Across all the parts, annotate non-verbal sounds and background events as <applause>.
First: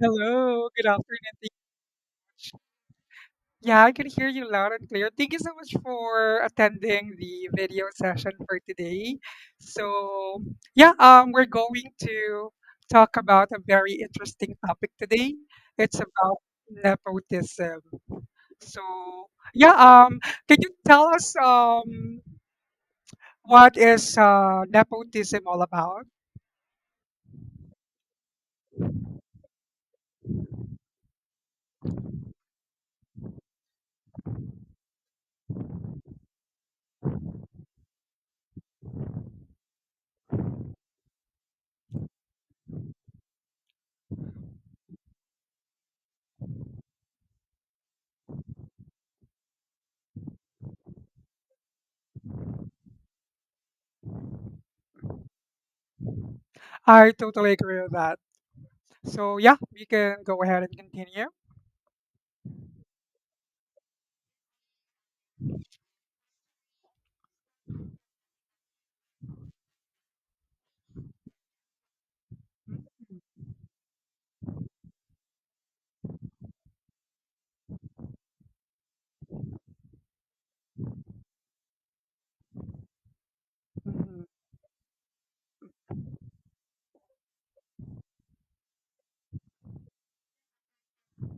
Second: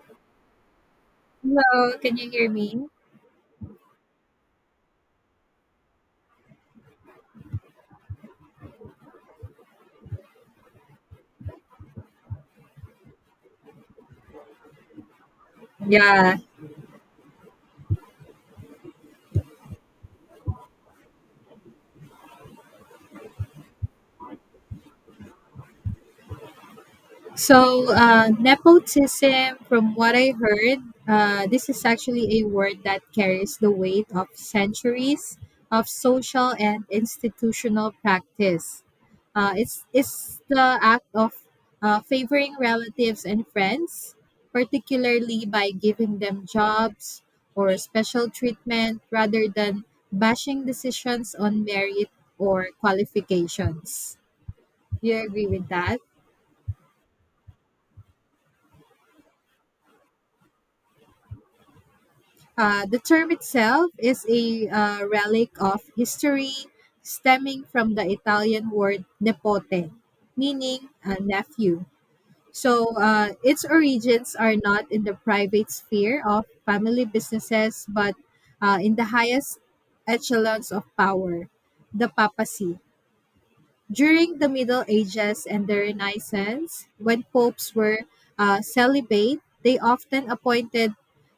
Hello, good afternoon. Thank Hello, can you hear you. me? Yeah, I can hear you loud and clear. Thank you so much for attending the video session for today. So, yeah, we're going to talk about a very interesting topic today. It's about Yeah. nepotism. So, yeah, can you tell us, what is nepotism all about? Nepotism, from what I heard, this is actually a word that carries the weight of centuries of social and institutional practice. It's the act of favoring relatives and friends, particularly by giving them jobs or special treatment rather than bashing decisions on merit or qualifications. You agree with that? I totally agree with that. So, yeah, we can go ahead and continue. The term itself is a relic of history stemming from the Italian word nepote, meaning a nephew. So Mhm. uh, its origins are not in the private sphere of family businesses, but in the highest echelons of power, the papacy. During the Middle Ages and the Renaissance, when popes were celibate, they often appointed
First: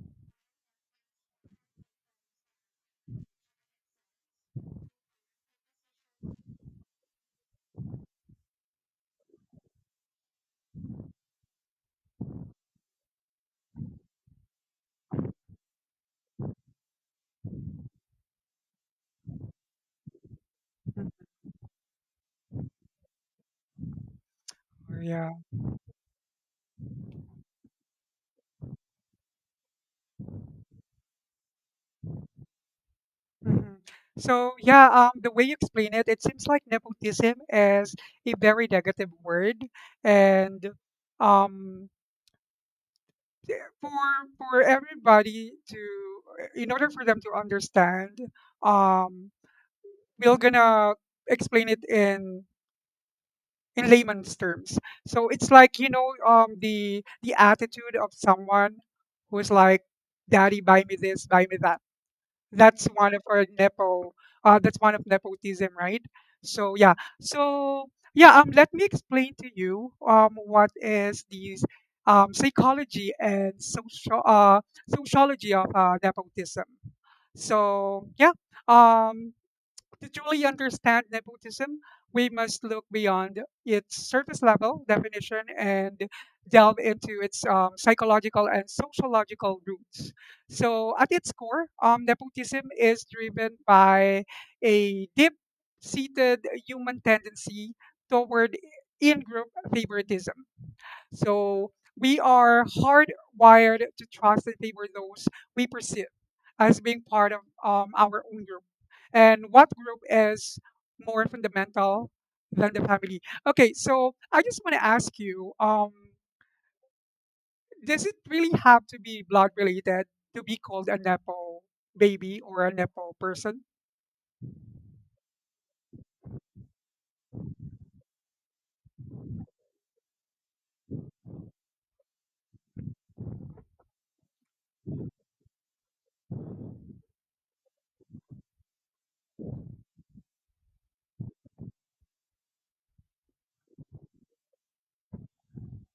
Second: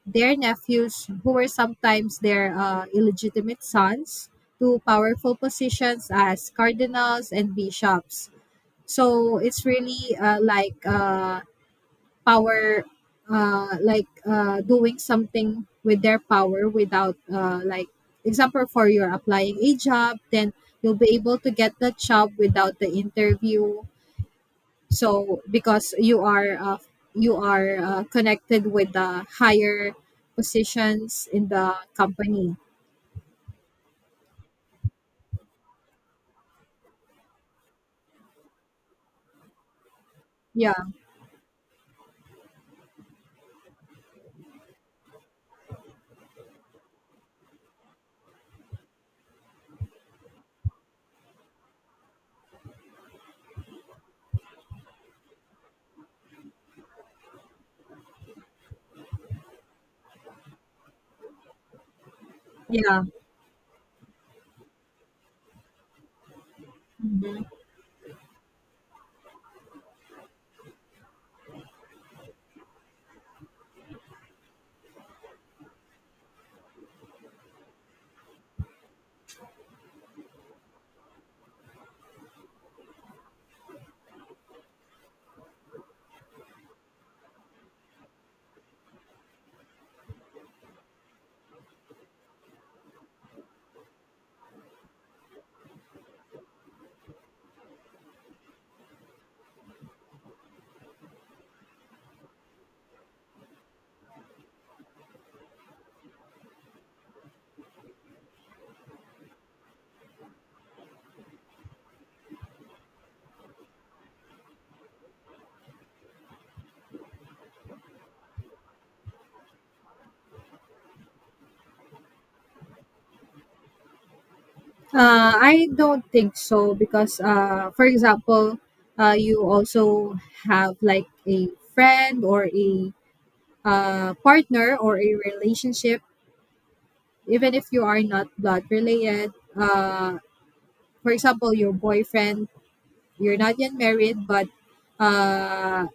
their nephews, who were sometimes their illegitimate sons, to powerful positions as cardinals and bishops. So it's really like power, doing something with their power without, like, example for you're applying a job, then you'll Mhm. be able to get that job without the interview, Yeah. so because you are connected with the higher positions in the company. Hmm. So yeah, the way you explain it, it seems like nepotism is a very negative word, and Yeah, um, for for everybody to, in order for them to understand, um, we're gonna explain it in layman's terms. So it's like, you know, the attitude of someone who's like, "Daddy, buy me this, buy me that." That's yeah. one of our nepo that's one of nepotism, right? So yeah. Mhm. so yeah Let me explain to you what is these psychology and social, sociology of nepotism. So yeah, um to truly understand nepotism, we must look beyond its surface level definition and delve into its psychological and sociological roots. So, at its core, nepotism is driven by a deep seated human tendency toward in group favoritism. So, we are hardwired to trust and favor those we perceive as being part of, our own group. And what group is more fundamental than the family? Okay, so I just want to ask you, does it really have to be blood related to be called a Nepo baby or a Nepo person? I don't think so, because for example, you also have like a friend or a partner or a relationship, even if you are not blood related. For example, your boyfriend, you're not yet married, but uh,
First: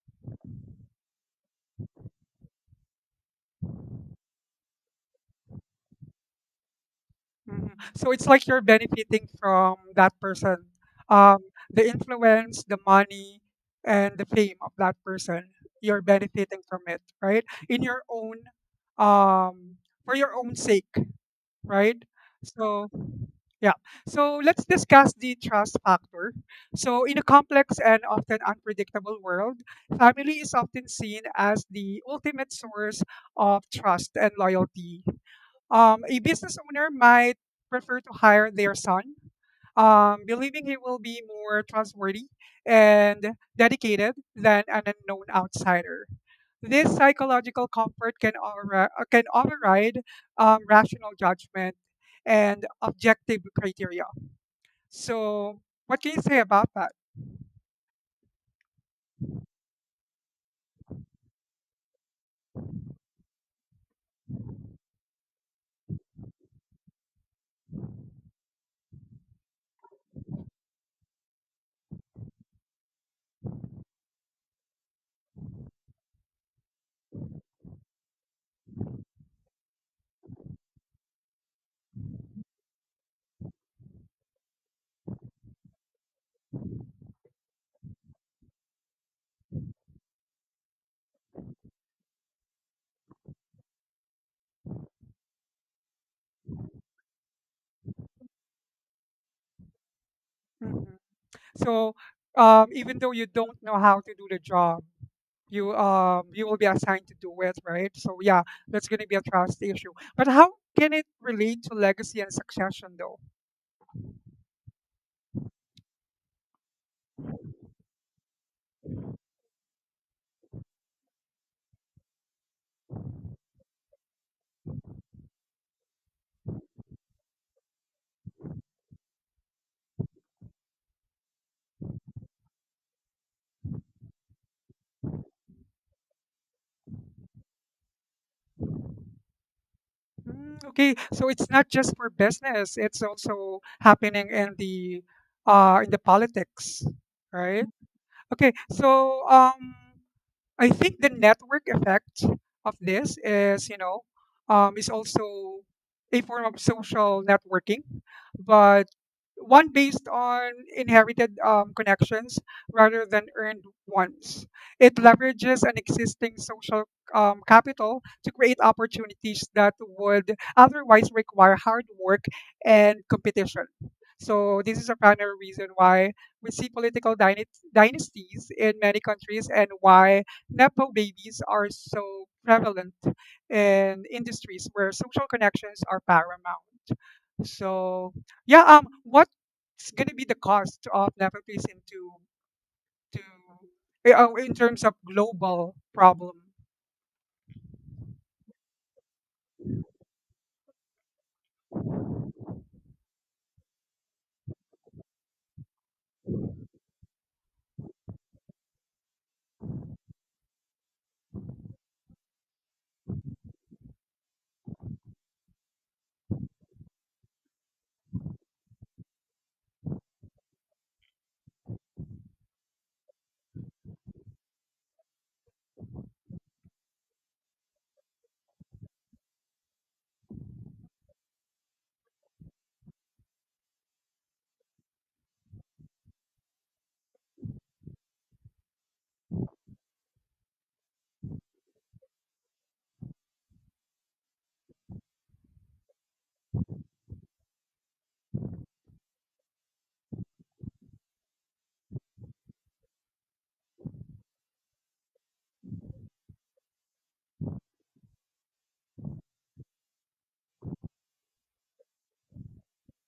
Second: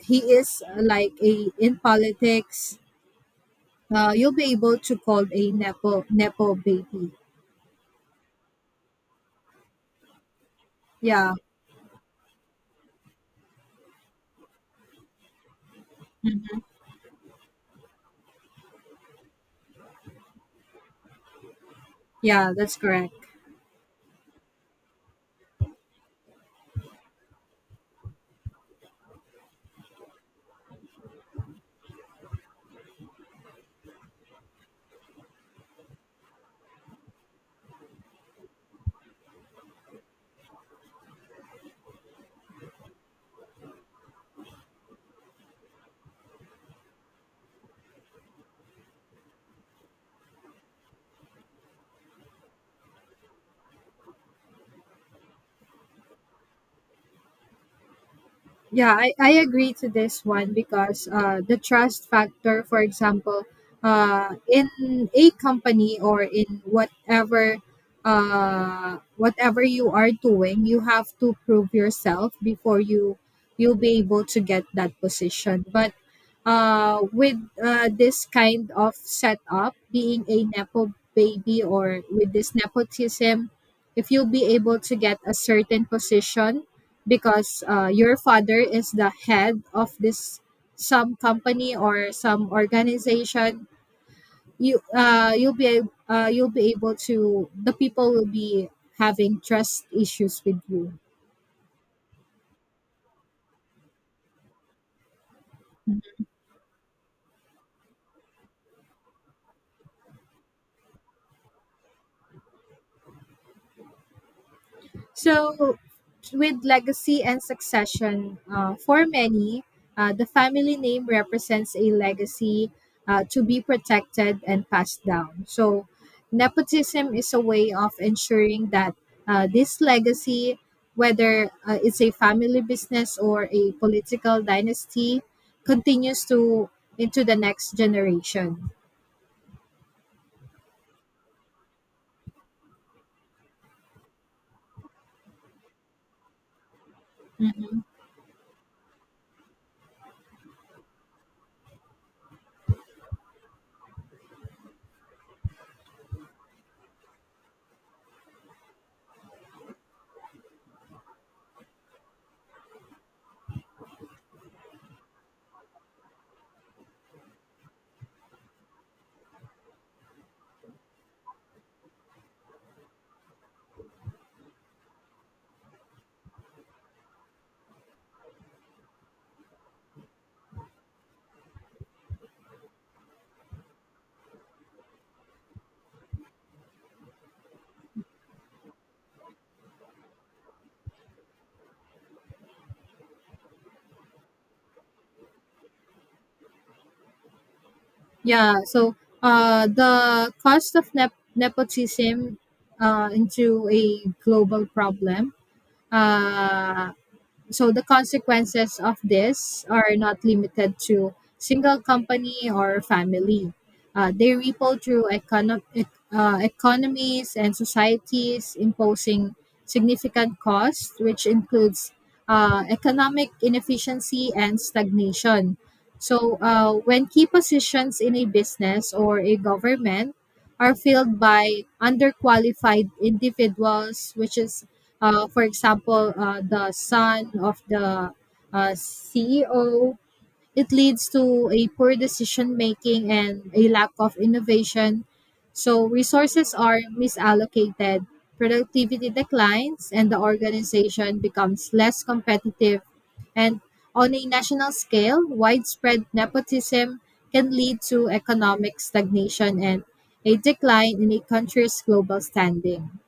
he is like a in politics. You'll be able to call a nepo baby. Mhm. So it's like you're benefiting from that person, Yeah, um, the influence, the money, and the fame of that person. You're benefiting from it, right? In your own, um, for your own sake, right? yeah, that's So. correct. Yeah. So let's discuss the trust factor. So in a complex and often unpredictable world, family is often seen as the ultimate source of trust and loyalty. A business owner might prefer to hire their son, believing he will be more trustworthy and dedicated than an unknown outsider. This psychological comfort can, can override rational judgment and objective criteria. So, what can you say about that? Yeah, I agree to this one because the trust factor, for example, in a company or in whatever whatever you are doing, you have to prove yourself before you'll be able to get that position. But with this kind of setup, being a nepo baby or with this nepotism, if you'll be able to get a certain position because your father is the head of this some company or some organization, you you'll be able to, the people will be having trust issues with you. Mhm. So, even though you don't know how to do the job, you will be assigned to do it, right? So yeah, that's going to be a trust issue. But how can it relate to legacy and succession, though? So, with legacy and succession, for many, the family name represents a legacy to be protected and passed down. So, nepotism is a way of ensuring that this legacy, whether it's a family business or a political dynasty, continues to into the next generation. Mm, okay, so it's not just for business; it's also happening in the, politics, right? Okay, so I think the network effect of this is, you know, is also a form of social networking, but one based on inherited, connections rather than earned ones. It leverages an existing social, capital to create opportunities that would otherwise require hard work and competition. So this is a primary reason why we see dynasties in many countries and why Nepo babies are so prevalent in industries where social connections are paramount. So, yeah, what's going to be the cost of nepotism to in terms of global problem? Yeah, so the cost of nep- nepotism into a global problem. Uh, so the consequences of this are not limited to single company or family. They ripple through economies and societies, imposing significant costs, which includes economic inefficiency and stagnation. So, when key positions in a business or a government are filled by underqualified individuals, which is for example, the son of the CEO, it leads to a poor decision making and a lack of innovation. So resources are misallocated, productivity declines, and the organization becomes less competitive. And on a national scale, widespread nepotism can lead to economic stagnation and a decline in a country's global standing.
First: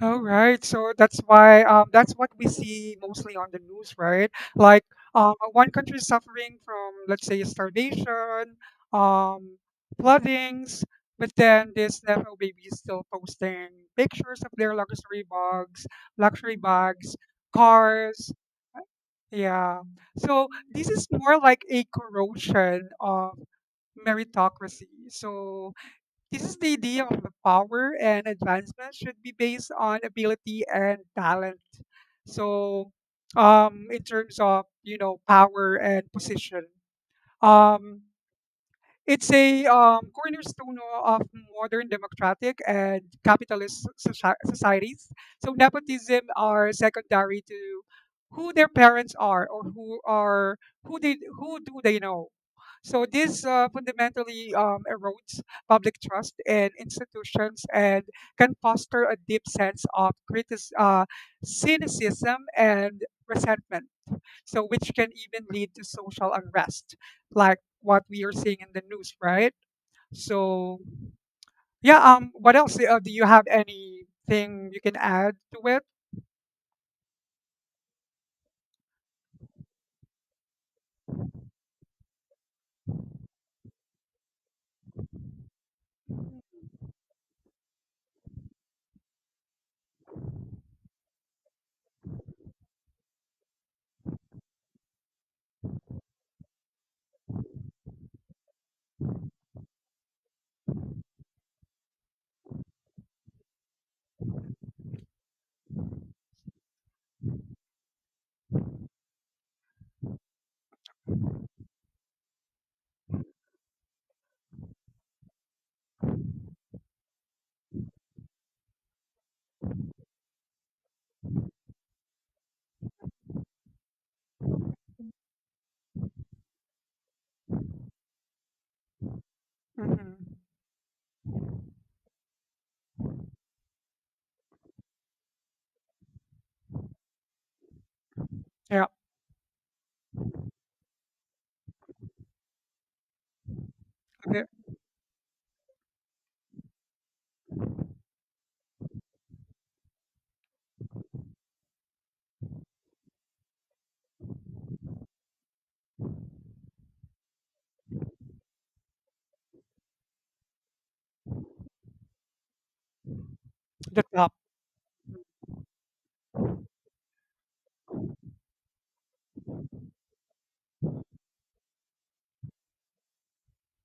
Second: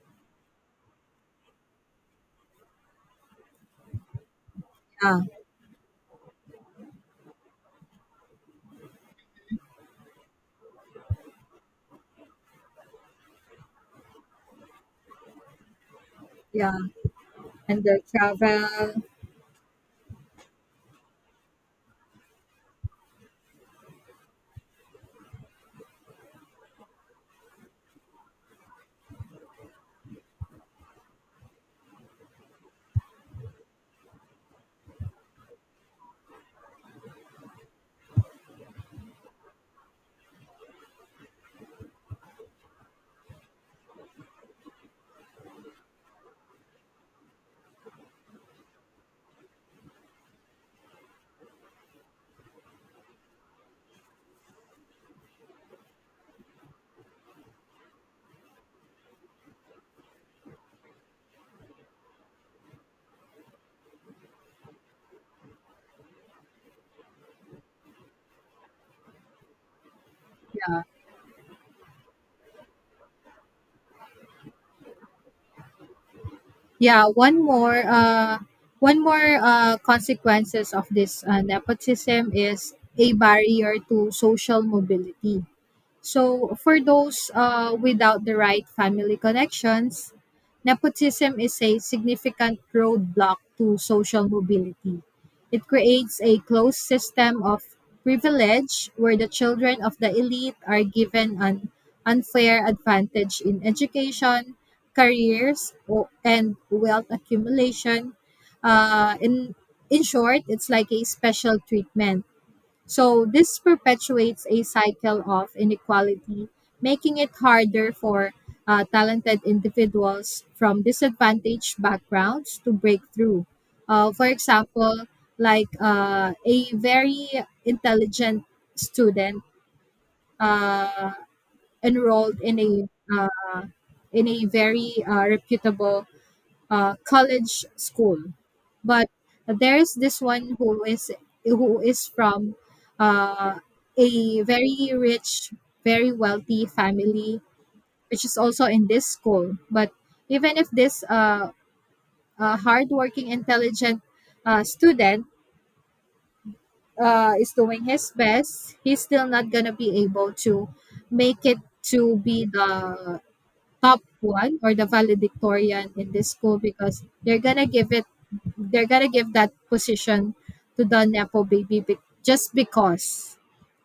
All right. So that's why, that's what we see mostly on the news, right? Like, Yeah, one country is suffering from, let's say, starvation, um, floodings, but then this Nepo baby is still posting pictures of their luxury yeah. bags, And the cars. travel. Yeah. So this is more like a corrosion of meritocracy. So this is the idea of the power and advancement should be based on ability and talent. So, in terms of, you know, power and position, um, it's a, cornerstone of modern democratic and capitalist societies. So nepotism are secondary to who their parents are, or who do they know. So this fundamentally, erodes public trust in institutions and can foster a deep sense of cynicism and resentment, so which can even lead to social unrest like what we are seeing in the news, right? So Yeah. yeah, what else, do you have anything you can add to it? Yeah, one more consequences of this nepotism is a barrier to social mobility. So, for those without the right family connections, nepotism is a significant roadblock to social mobility. It creates a closed system of privilege where the children of the elite are given an unfair advantage in education, careers, and wealth accumulation. Uh, in, in short, it's like a special treatment, so this perpetuates a cycle of inequality, making it harder for talented individuals from disadvantaged backgrounds to break through. For example, like a very intelligent student Hmm. uh, enrolled in a uh, in a very reputable college school. Yeah. But there's this one who is from uh, a the, very rich, very wealthy family, which is also in this school. But even if this hardworking, intelligent student is doing his best, he's still not gonna be able to make it to be the top the top. one or the valedictorian in this school, because they're gonna give it, they're gonna give that position to the just because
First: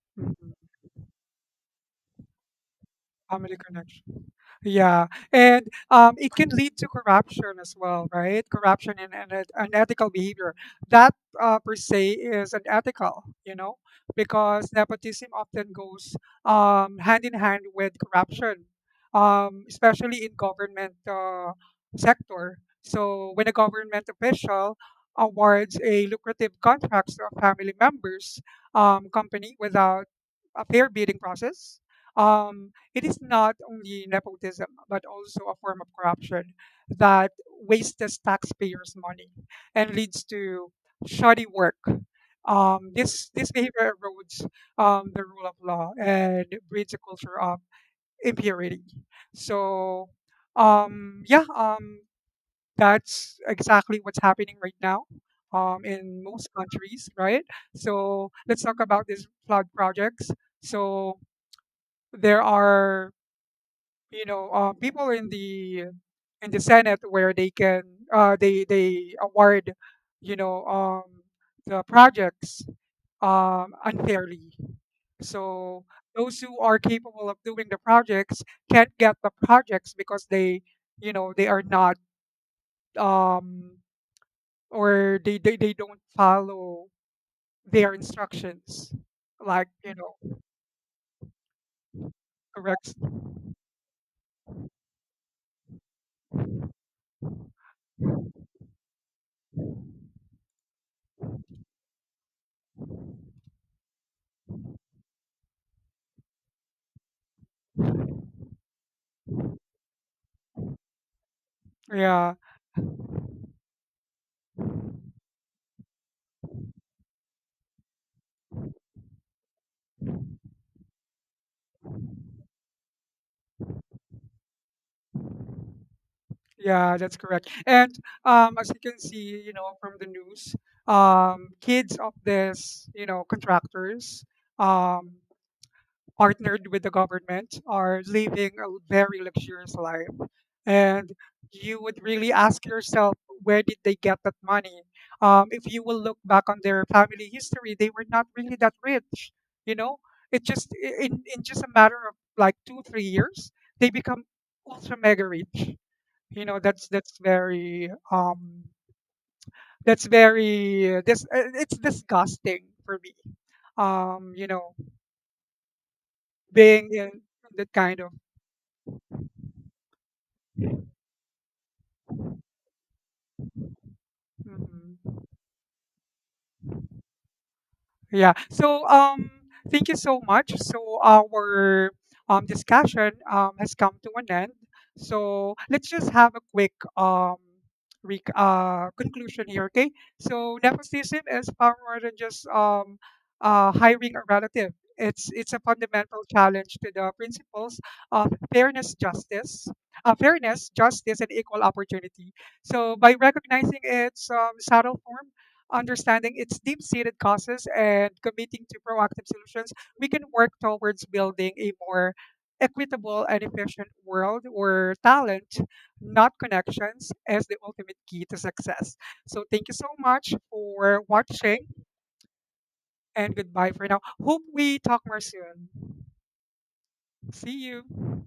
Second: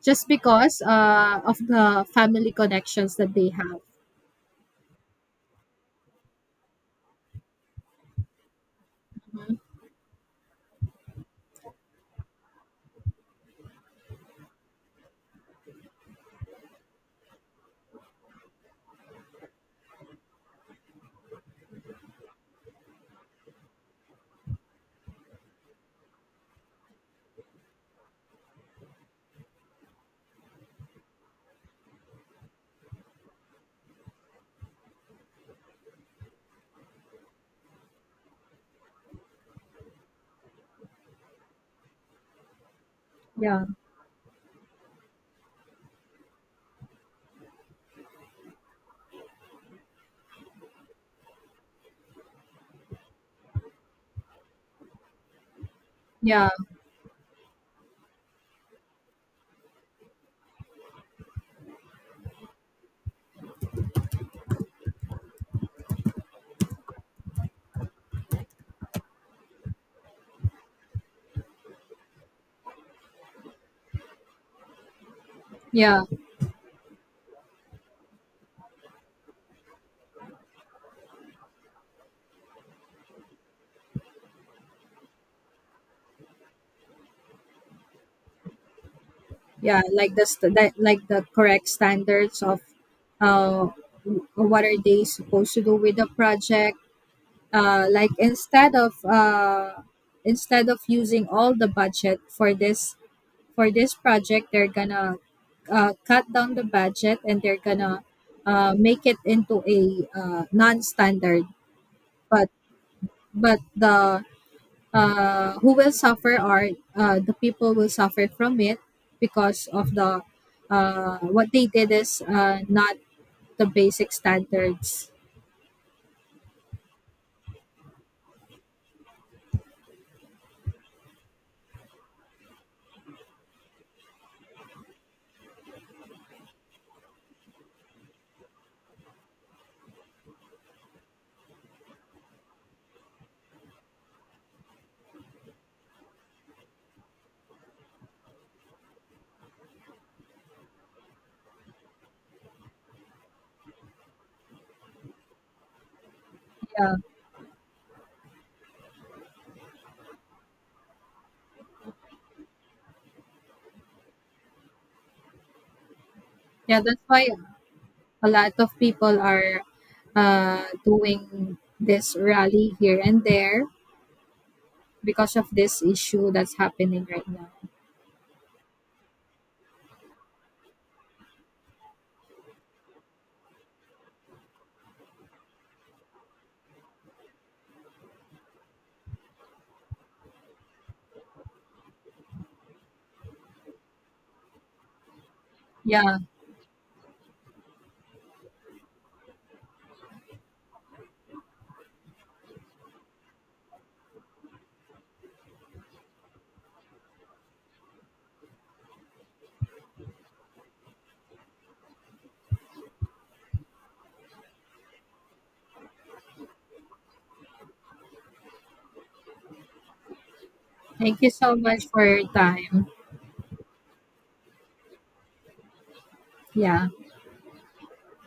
Mhm. Of the family connections that they Family have. connection. Yeah, and it can <laughs> lead to corruption as well, right? Corruption unethical behavior. That per se is unethical, you know, because nepotism often goes, hand in hand with corruption, especially in government sector. So when a government official awards a lucrative contracts to a family members, company without a fair bidding process. Um, it is not only nepotism, but also a form of corruption that wastes taxpayers' money and leads to shoddy work. This Yeah. behavior erodes, the rule of law and breeds a culture of impurity. So, um, yeah, um, that's exactly what's happening right now, in most Yeah. countries, right? So let's talk about these flood projects. So there are, you know, people in the, senate where they can, they award, you know, the projects, unfairly, so Yeah, those who are capable of doing the projects can't get the projects because they, you know, they are not, um, or they don't follow their instructions, like, yeah, you like the know, st- that, like the correct standards of correct, uh, what are they supposed to do with the project. Like, instead of using all the budget for this, for this project, they're gonna cut down the budget and they're gonna make it into a non-standard. yeah. but but the who will suffer are the people will suffer from it because of the, what they did is not the basic standards. Yeah, that's correct. And, as you can see, you know, from the news, kids of this, you know, contractors, um, partnered with the government are living a very luxurious life. And you would really ask yourself, where did they get that money? If you will look back on their family history, they were not really that rich. You know, it just in just a matter of like 2-3 years, they become ultra mega rich, you know. that's Yeah. that's very that's very this it's disgusting for me, you know, Yeah, being that's in why that kind of. a lot of people are doing this rally here and there Mhm. because of this issue that's happening right now. Yeah. So thank you so much. So our discussion has come to an end. So let's just have a quick conclusion here, okay? So nepotism is far more than just hiring a relative. It's a Yeah. fundamental challenge to the principles of fairness, justice, and equal opportunity. So by recognizing its, subtle form, understanding its deep-seated causes and committing to proactive solutions, we can work towards building a more equitable and efficient world where talent, not connections, is the ultimate key to success. So thank you so much for Thank you so watching much for your time. and goodbye for now. Hope we talk more soon. Yeah. See you.